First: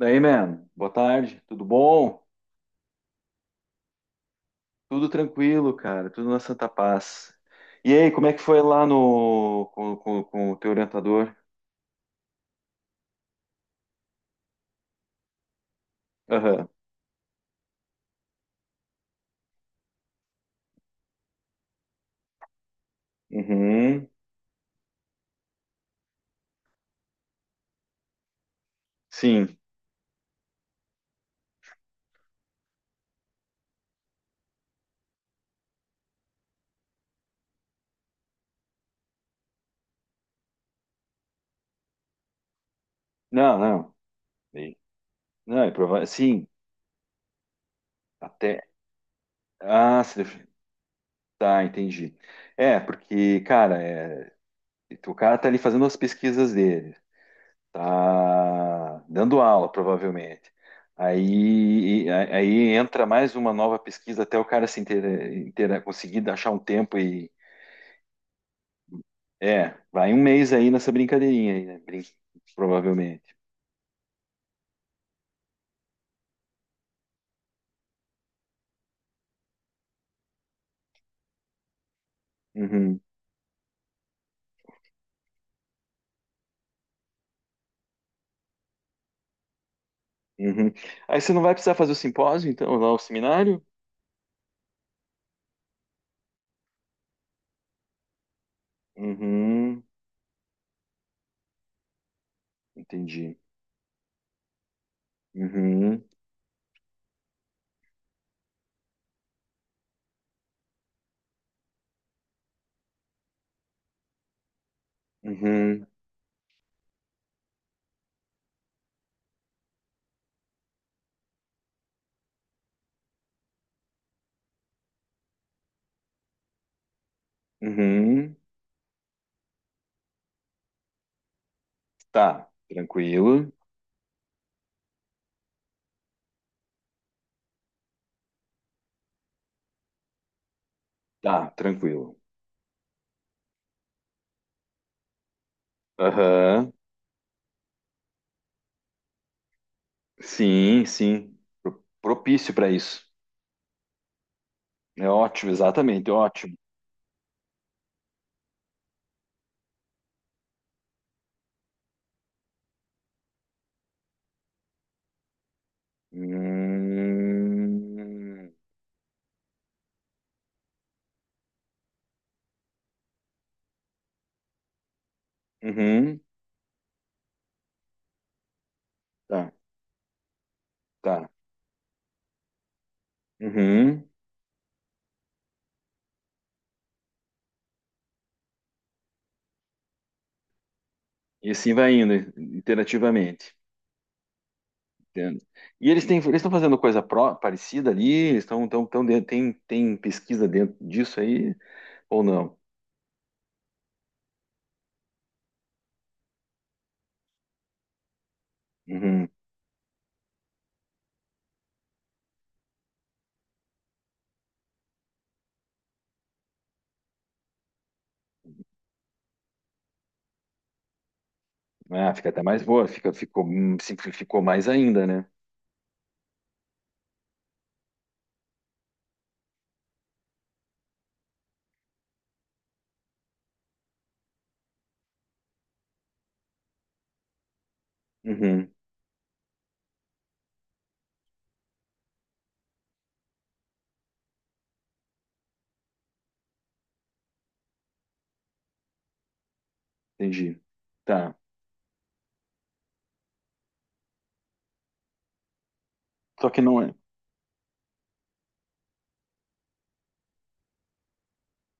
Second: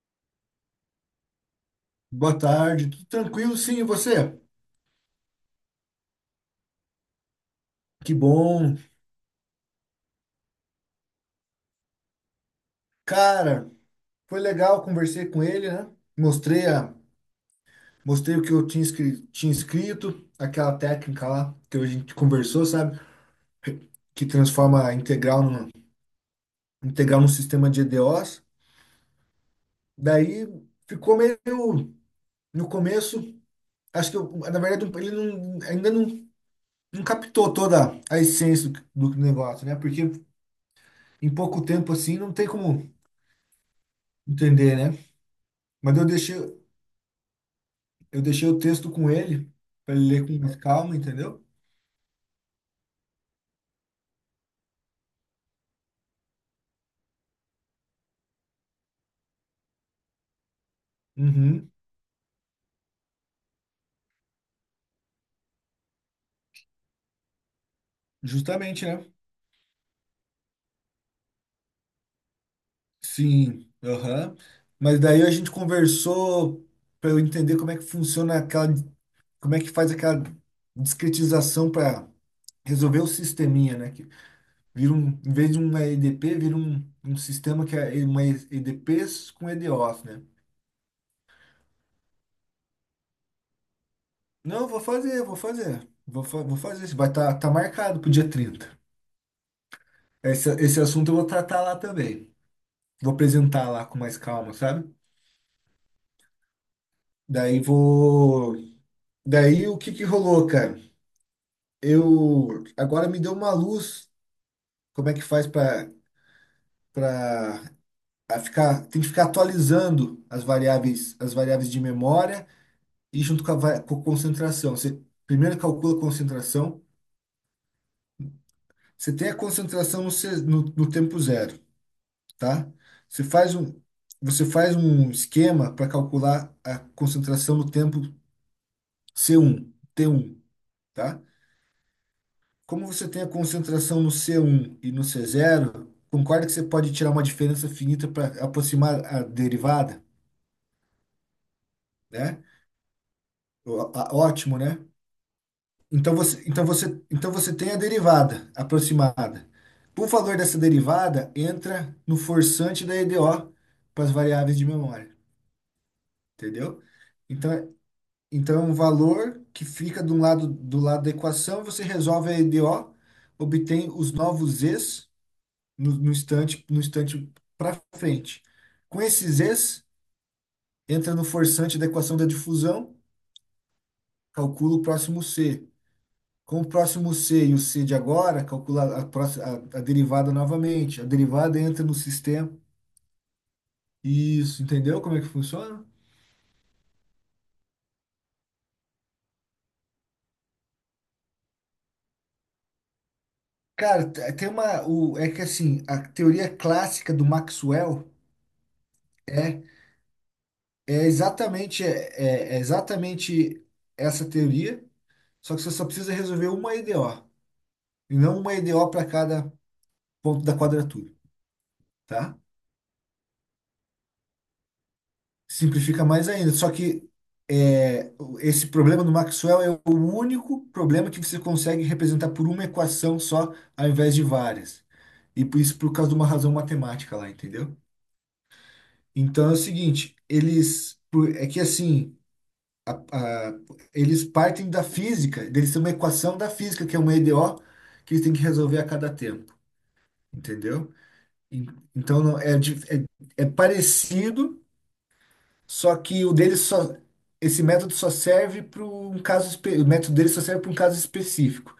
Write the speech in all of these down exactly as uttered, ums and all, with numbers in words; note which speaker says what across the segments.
Speaker 1: Daí, man, boa tarde, tudo bom?
Speaker 2: Boa tarde, tudo tranquilo? Sim, e você?
Speaker 1: Tudo tranquilo, cara, tudo na Santa Paz. E aí,
Speaker 2: Que
Speaker 1: como é que foi
Speaker 2: bom.
Speaker 1: lá no com, com- com o teu orientador?
Speaker 2: Cara, foi legal, conversei com ele, né? Mostrei,
Speaker 1: Aham.
Speaker 2: a, mostrei o que eu tinha, escri- tinha escrito, aquela técnica lá que a gente conversou, sabe?
Speaker 1: Uhum.
Speaker 2: Que transforma a integral num, integral num sistema de E D Os.
Speaker 1: Sim.
Speaker 2: Daí ficou meio no começo, acho que eu, na verdade um, ele não, ainda não, não captou toda a essência do, do negócio, né? Porque em pouco tempo assim não tem como
Speaker 1: Não, não. Bem,
Speaker 2: entender, né?
Speaker 1: não, é
Speaker 2: Mas eu
Speaker 1: provável. Sim,
Speaker 2: deixei. Eu deixei o
Speaker 1: até.
Speaker 2: texto com ele, para
Speaker 1: Ah,
Speaker 2: ele
Speaker 1: se
Speaker 2: ler com
Speaker 1: def-
Speaker 2: mais É. calma, entendeu?
Speaker 1: tá, entendi. É, porque, cara, é, o cara tá ali fazendo as pesquisas dele, tá dando aula, provavelmente.
Speaker 2: Uhum,
Speaker 1: Aí, aí entra mais uma nova pesquisa até o cara se inter, inter- conseguir achar um tempo e.
Speaker 2: justamente, né?
Speaker 1: É, vai um mês aí nessa brincadeirinha aí, né? Brin- provavelmente.
Speaker 2: Sim, aham. Mas daí a gente conversou para eu entender como é que funciona aquela, como é que faz aquela discretização para resolver
Speaker 1: Uhum,
Speaker 2: o sisteminha, né? Que vira um, em vez de uma E D P, vira um, um sistema que é uma E D Ps com E D Os, né?
Speaker 1: uhum. Aí você não vai precisar fazer o simpósio, então, lá o seminário?
Speaker 2: Não, vou fazer, vou fazer. Vou, fa- vou fazer. Isso. Vai estar tá, tá marcado pro dia trinta.
Speaker 1: Uhum,
Speaker 2: Esse, esse assunto eu vou tratar lá também. Vou
Speaker 1: entendi.
Speaker 2: apresentar lá com mais calma, sabe?
Speaker 1: Uhum,
Speaker 2: Daí vou. Daí o que que rolou, cara? Eu agora me deu uma luz. Como é que faz
Speaker 1: uhum,
Speaker 2: para para ficar? Tem que ficar atualizando as variáveis as variáveis de memória e junto com a va- com a concentração. Você primeiro calcula a concentração.
Speaker 1: uhum.
Speaker 2: Você tem a concentração no, ce- no, no tempo zero,
Speaker 1: Tá,
Speaker 2: tá? Você
Speaker 1: tranquilo.
Speaker 2: faz um você faz um esquema para calcular a concentração no tempo C um, T um, tá?
Speaker 1: Tá, tranquilo.
Speaker 2: Como você tem a concentração no C um e no C zero, concorda que você
Speaker 1: Aham,
Speaker 2: pode tirar uma diferença finita para aproximar a derivada,
Speaker 1: sim, sim. Pro-
Speaker 2: né?
Speaker 1: Propício para isso.
Speaker 2: Ó- ó- Ótimo, né?
Speaker 1: É ótimo, exatamente,
Speaker 2: Então você,
Speaker 1: ótimo.
Speaker 2: então você, então você tem a derivada aproximada. O valor dessa derivada entra no forçante da E D O para as variáveis de memória, entendeu? Então, é-
Speaker 1: Hum,
Speaker 2: então é um valor que fica do lado, do lado da equação, você resolve a E D O, obtém os novos z no, no
Speaker 1: uhum,
Speaker 2: instante, no instante para frente. Com esses
Speaker 1: tá,
Speaker 2: Es, entra no
Speaker 1: tá.
Speaker 2: forçante da equação da difusão,
Speaker 1: Uhum.
Speaker 2: calcula o próximo C. Com o próximo C e o C de agora, calcula a, próxima, a, a derivada novamente. A
Speaker 1: E
Speaker 2: derivada
Speaker 1: assim
Speaker 2: entra no
Speaker 1: vai indo,
Speaker 2: sistema.
Speaker 1: interativamente.
Speaker 2: Isso, entendeu como é que
Speaker 1: Entendo.
Speaker 2: funciona?
Speaker 1: E eles têm, eles estão fazendo coisa pró- parecida ali? Eles estão, estão, estão dentro- tem, tem pesquisa dentro disso aí ou não?
Speaker 2: Cara, te- tem uma. O, é que assim, a teoria clássica do Maxwell
Speaker 1: Uhum.
Speaker 2: é, é exatamente, é, é é exatamente essa teoria, só que você só precisa resolver uma E D O. E não uma E D O para cada ponto da quadratura,
Speaker 1: Ah, fica
Speaker 2: tá?
Speaker 1: até mais boa, fica, ficou, hum, simplificou mais ainda, né?
Speaker 2: Simplifica mais ainda. Só que é, o- esse problema do Maxwell é o único problema que você consegue representar por uma equação só, ao invés de várias. E por isso por causa de uma razão matemática lá, entendeu?
Speaker 1: Uhum,
Speaker 2: Então é o seguinte, eles por- é que assim, a- eles partem da física, eles têm uma equação da física, que é uma E D O, que eles têm que resolver a cada tempo,
Speaker 1: entendi.
Speaker 2: entendeu?
Speaker 1: Tá.
Speaker 2: En- Então não- é, dif- é é parecido. Só que o
Speaker 1: Só
Speaker 2: dele
Speaker 1: que não é.
Speaker 2: só. Esse método só serve para um caso. espe- O método dele só serve para um caso específico.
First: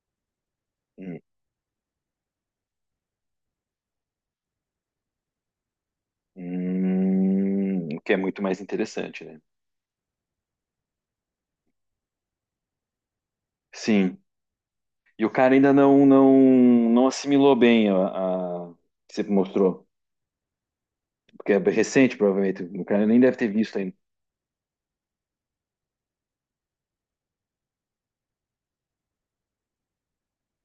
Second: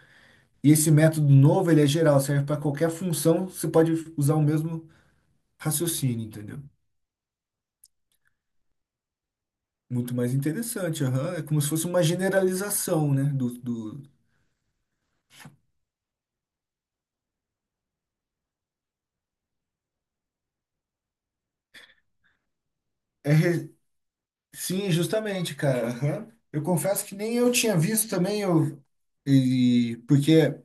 Speaker 2: E esse
Speaker 1: Hum,
Speaker 2: método novo, ele é geral, serve para qualquer função, você pode usar o mesmo raciocínio, entendeu?
Speaker 1: hum, o que é muito mais interessante, né?
Speaker 2: Muito mais interessante, aham. É como se fosse uma generalização, né? Do, do...
Speaker 1: Sim. E o cara ainda não não, não assimilou bem a, a que você mostrou. Porque é recente, provavelmente. O cara nem
Speaker 2: É
Speaker 1: deve ter
Speaker 2: re-
Speaker 1: visto ainda.
Speaker 2: Sim, justamente, cara. Aham. Eu confesso que nem eu tinha visto também, eu... e... porque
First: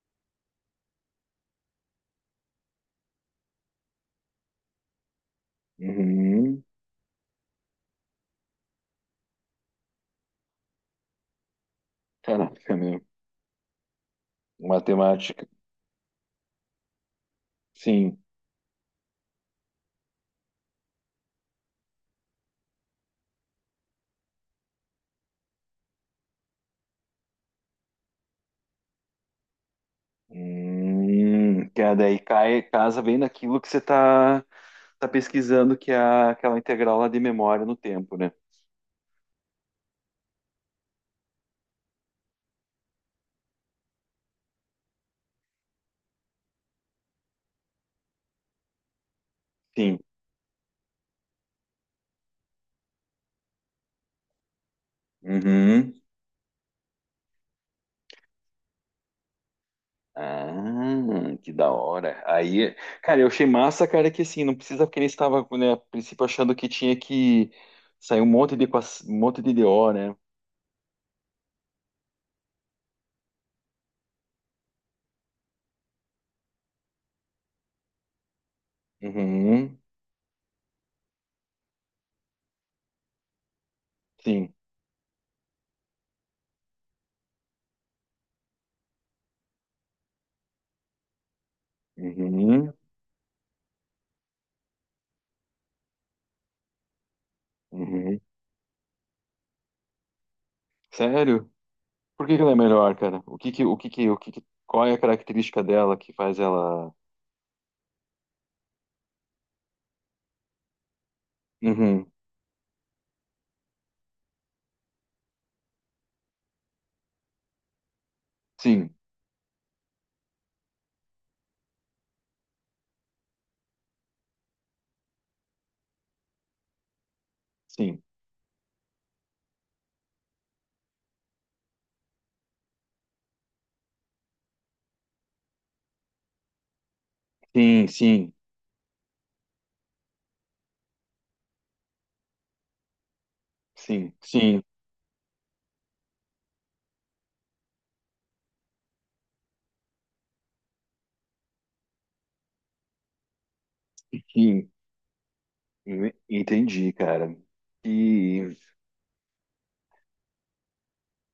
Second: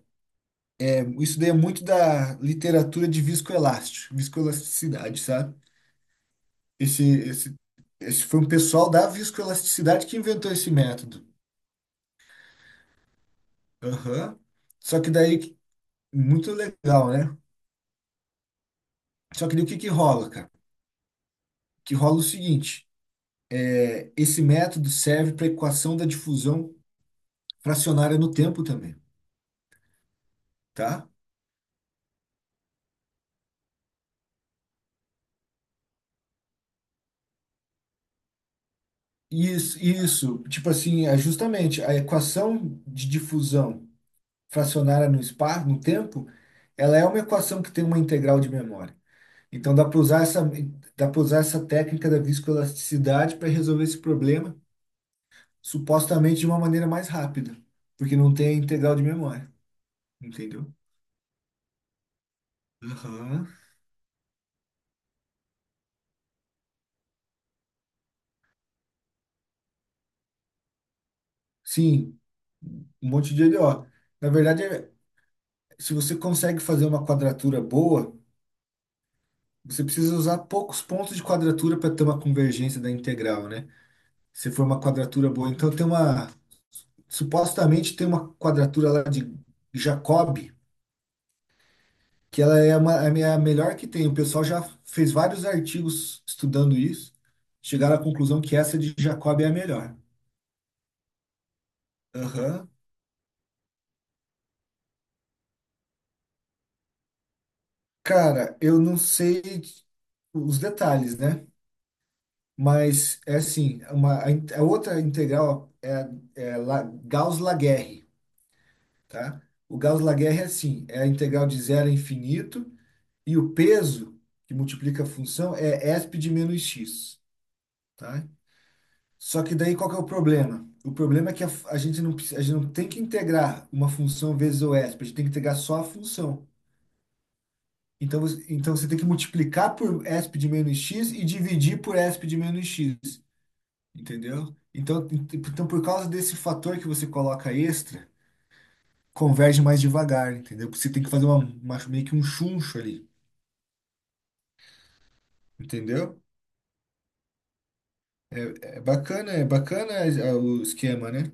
Speaker 2: é, isso daí é muito da literatura de viscoelástico, viscoelasticidade, sabe?
Speaker 1: Uhum.
Speaker 2: Esse, esse, esse foi um pessoal da viscoelasticidade que inventou esse método.
Speaker 1: Caraca, meu.
Speaker 2: Aham. Só que
Speaker 1: Matemática.
Speaker 2: daí, muito legal, né?
Speaker 1: Sim.
Speaker 2: Só que daí o que que rola, cara? Que rola é o seguinte, é, esse método serve para equação da difusão fracionária no tempo também, tá?
Speaker 1: Hum, que é daí cai, casa bem naquilo que você está tá tá pesquisando, que é a- aquela integral lá de memória no tempo, né?
Speaker 2: Isso, isso, tipo assim, é justamente a equação de difusão fracionária no espaço, no tempo, ela é uma equação que tem uma integral de memória. Então dá para
Speaker 1: Sim.
Speaker 2: usar essa, dá para usar essa técnica da viscoelasticidade para resolver esse problema,
Speaker 1: Uhum.
Speaker 2: supostamente de uma maneira mais rápida, porque não tem a integral de memória,
Speaker 1: Ah,
Speaker 2: entendeu?
Speaker 1: que da hora. Aí, cara, eu achei
Speaker 2: Aham.
Speaker 1: massa, cara, que assim, não precisa, porque ele estava, né, a princípio achando que tinha que sair um monte de, equa- um monte de D O, né?
Speaker 2: Sim, um monte de L O. Na verdade, é- se você consegue fazer uma quadratura boa,
Speaker 1: Uhum,
Speaker 2: você precisa usar poucos pontos de quadratura para ter uma convergência da integral, né? Se
Speaker 1: sim.
Speaker 2: for uma quadratura boa, então tem uma supostamente tem uma quadratura lá de Jacob que ela
Speaker 1: Uhum,
Speaker 2: é uma, é a minha melhor que tem. O pessoal já fez vários artigos estudando isso, chegaram à
Speaker 1: uhum.
Speaker 2: conclusão que essa de Jacob é a melhor.
Speaker 1: Sério? Por que que ela é
Speaker 2: Aham.
Speaker 1: melhor, cara? O que que, o que que, o que que, qual é a característica dela que faz ela...
Speaker 2: Cara, eu não sei os detalhes, né?
Speaker 1: Uhum,
Speaker 2: Mas é assim, uma, a, in- a outra integral é, a- é La, Gauss-Laguerre,
Speaker 1: sim,
Speaker 2: tá? O Gauss-Laguerre é assim, é a integral de zero a infinito e o peso que multiplica a função é esp de menos x,
Speaker 1: sim,
Speaker 2: tá? Só que daí qual que é o problema? O problema é que a, f- a gente não, precisa- a gente não tem que integrar uma função vezes o E s p, a gente tem que integrar só a função.
Speaker 1: sim,
Speaker 2: Então,
Speaker 1: sim,
Speaker 2: você- então você tem que multiplicar por E s p de menos x e dividir por E s p de menos x,
Speaker 1: sim,
Speaker 2: entendeu?
Speaker 1: sim,
Speaker 2: Então, ent- então por causa desse fator que você coloca extra, converge mais devagar, entendeu? Porque você tem que fazer uma, uma- meio que um chuncho ali,
Speaker 1: sim.
Speaker 2: entendeu?
Speaker 1: Entendi, cara.
Speaker 2: É bacana, é bacana é, é o esquema, né?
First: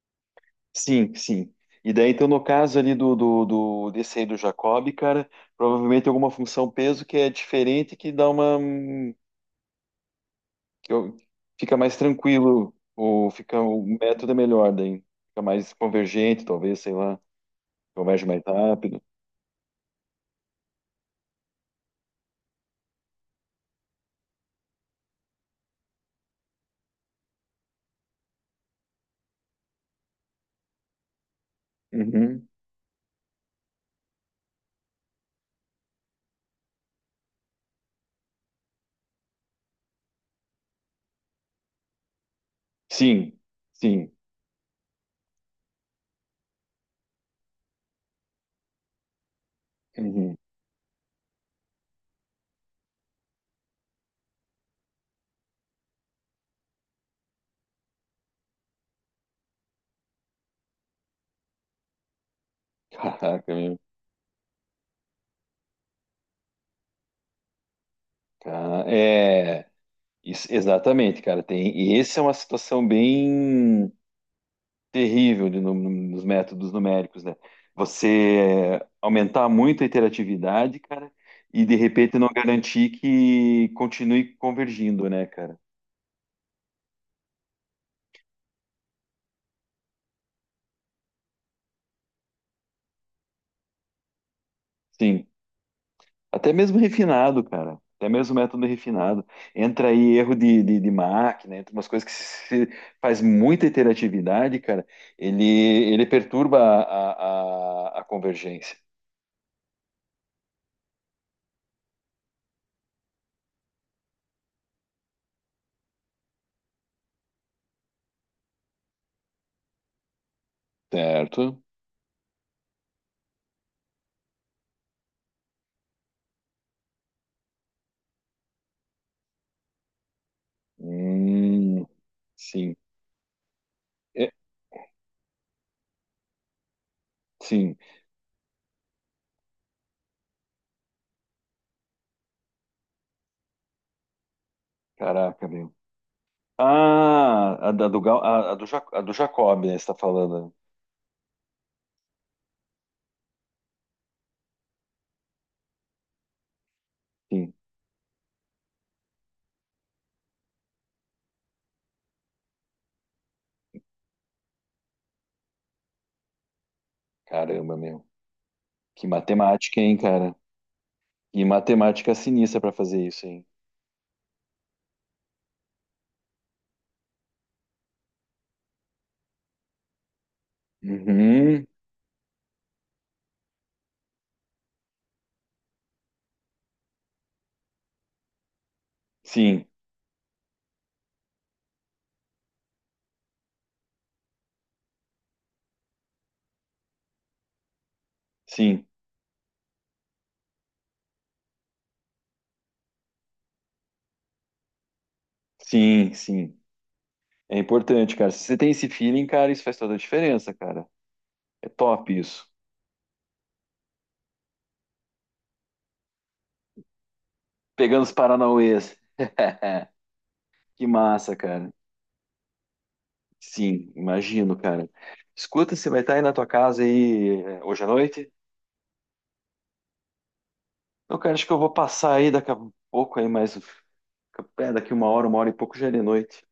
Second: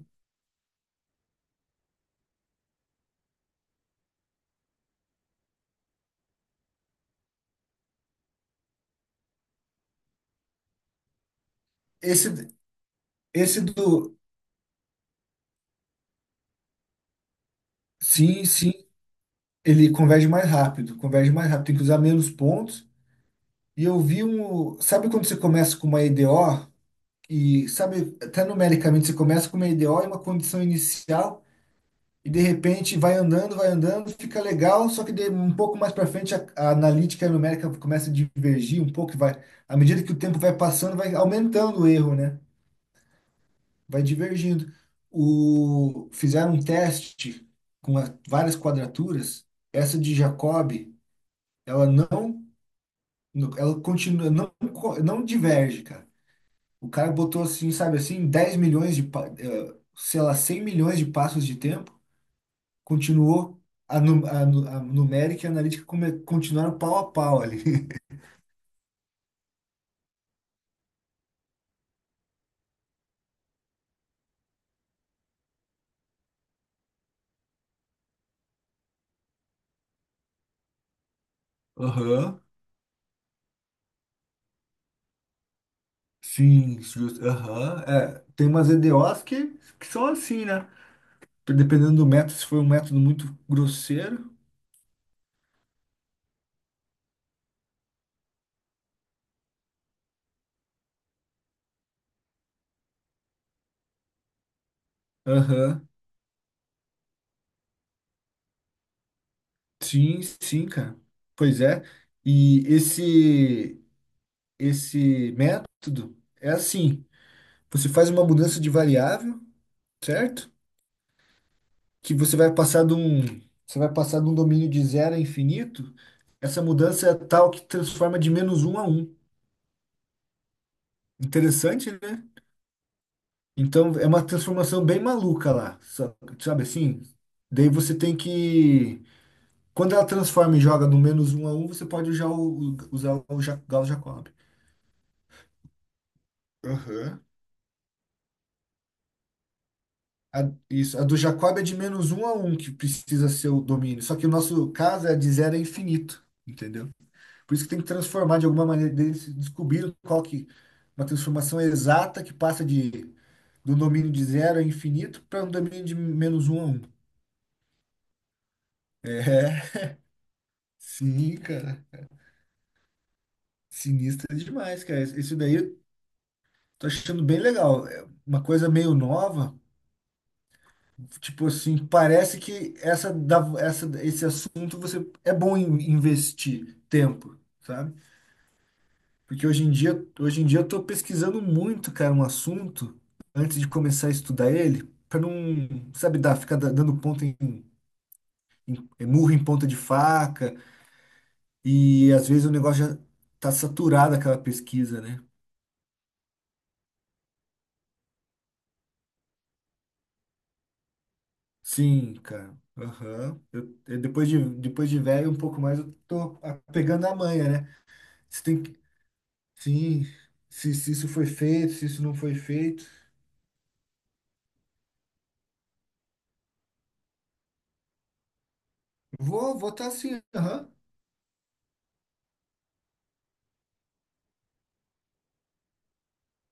Speaker 1: Sim, sim. E daí, então, no caso ali do, do, do- desse aí do Jacob, cara, provavelmente tem alguma função peso que é diferente, que dá uma. que eu- Fica mais
Speaker 2: Esse,
Speaker 1: tranquilo, ou fica,
Speaker 2: esse
Speaker 1: o
Speaker 2: do.
Speaker 1: método é melhor, daí fica mais convergente, talvez, sei lá, converge mais
Speaker 2: Sim, sim.
Speaker 1: rápido.
Speaker 2: Ele converge mais rápido, converge mais rápido, tem que usar menos pontos. E eu vi um. Sabe quando você começa com uma E D O? E sabe, até numericamente você começa com uma E D O e uma condição inicial, e de
Speaker 1: Uhum.
Speaker 2: repente vai andando, vai andando, fica legal, só que de, um pouco mais para frente a, a analítica e a numérica começa a divergir um pouco, e vai, à medida que o tempo vai passando, vai aumentando o erro, né?
Speaker 1: Sim,
Speaker 2: Vai
Speaker 1: sim.
Speaker 2: divergindo. O, fizeram um teste com a- várias quadraturas, essa de
Speaker 1: Uhum.
Speaker 2: Jacobi, ela não No- ela continua, não, co- não diverge, cara. O cara botou assim, sabe assim, dez milhões de, pa- eh, sei lá, cem milhões de passos de tempo,
Speaker 1: Caraca,
Speaker 2: continuou,
Speaker 1: meu.
Speaker 2: a, nu- a, nu- a numérica e a analítica come- continuaram pau a pau ali.
Speaker 1: Ca- É, isso- exatamente, cara. Tem, e essa é uma situação bem. terrível de nu- nos métodos numéricos, né? Você aumentar muito a interatividade, cara, e de repente não
Speaker 2: Aham,
Speaker 1: garantir que continue convergindo, né, cara?
Speaker 2: Sim, justo. Aham, é. Tem umas E D Os que, que são assim, né? Dependendo do método, se foi um método muito grosseiro.
Speaker 1: Sim. Até mesmo refinado, cara. Até mesmo método refinado. Entra aí erro de, de, de máquina, entra umas coisas que se faz muita interatividade, cara, ele,
Speaker 2: Aham,
Speaker 1: ele perturba a, a, a convergência.
Speaker 2: Sim, sim, cara. Pois é. E esse, esse método é assim. Você faz uma mudança de variável, certo?
Speaker 1: Certo?
Speaker 2: Que você vai passar de um, você vai passar de um domínio de zero a infinito. Essa mudança é tal que transforma de menos um a um.
Speaker 1: Hum,
Speaker 2: Interessante, né?
Speaker 1: sim.
Speaker 2: Então é uma
Speaker 1: É,
Speaker 2: transformação bem maluca lá, sa- sabe assim? Daí
Speaker 1: sim.
Speaker 2: você tem que, quando ela transforma e joga no menos um a um, você pode já u- usar o Ja- Gauss Jacob.
Speaker 1: Caraca, meu.
Speaker 2: Aham.
Speaker 1: Ah, a da do, Gal- a, a do, Ja- A do Jacob, né? Você está
Speaker 2: A,
Speaker 1: falando.
Speaker 2: isso, a do Jacob é de menos um a um que precisa ser o domínio. Só que o nosso caso é de zero a infinito, entendeu?
Speaker 1: Sim,
Speaker 2: Por isso que tem que transformar de alguma maneira, eles descobriram qual que uma transformação exata que passa de do domínio de zero a infinito para um domínio de menos um a um.
Speaker 1: caramba, meu. Que matemática,
Speaker 2: É,
Speaker 1: hein, cara?
Speaker 2: sim,
Speaker 1: Que
Speaker 2: cara.
Speaker 1: matemática sinistra para fazer isso, hein?
Speaker 2: Sinistro demais, cara. Isso daí eu tô achando bem legal. É uma coisa meio nova, tipo
Speaker 1: Uhum.
Speaker 2: assim, parece que essa, da- essa, esse assunto você é bom em investir tempo, sabe? Porque hoje
Speaker 1: Sim,
Speaker 2: em dia, hoje em dia eu tô pesquisando muito, cara, um assunto antes de começar a estudar ele, para não, sabe, dar, ficar da- dando ponto em,
Speaker 1: sim,
Speaker 2: em- é, murro em ponta de faca, e às vezes o negócio já tá saturado aquela pesquisa, né?
Speaker 1: sim, sim. É importante, cara. Se você tem esse feeling, cara, isso faz toda a diferença, cara. É top
Speaker 2: Sim,
Speaker 1: isso.
Speaker 2: cara. Aham. Eu, eu- depois de depois de velho um pouco mais eu tô a- pegando a manha, né?
Speaker 1: Pegando os
Speaker 2: Você tem que,
Speaker 1: paranauês.
Speaker 2: sim, se,
Speaker 1: Que
Speaker 2: se isso foi
Speaker 1: massa, cara.
Speaker 2: feito, se isso não foi feito.
Speaker 1: Sim, imagino, cara. Escuta, você vai estar aí na tua casa aí eh, hoje à noite?
Speaker 2: Vou, vou estar tá assim, aham.
Speaker 1: Não, cara, acho que eu vou passar aí daqui a pouco aí mais. É, daqui uma hora, uma hora e pouco já é de noite.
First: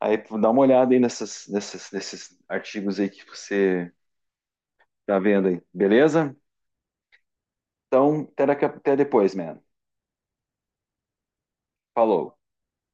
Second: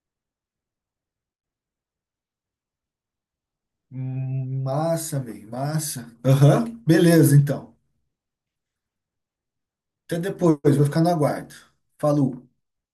Speaker 1: Aí tu dá uma olhada aí nessas, nessas, nesses artigos aí que você
Speaker 2: Hum,
Speaker 1: tá
Speaker 2: massa,
Speaker 1: vendo
Speaker 2: velho,
Speaker 1: aí,
Speaker 2: massa.
Speaker 1: beleza?
Speaker 2: Aham, beleza, então.
Speaker 1: Então, até, daqui a- até depois, man.
Speaker 2: Até depois, vou ficar no aguardo.
Speaker 1: Falou.
Speaker 2: Falou.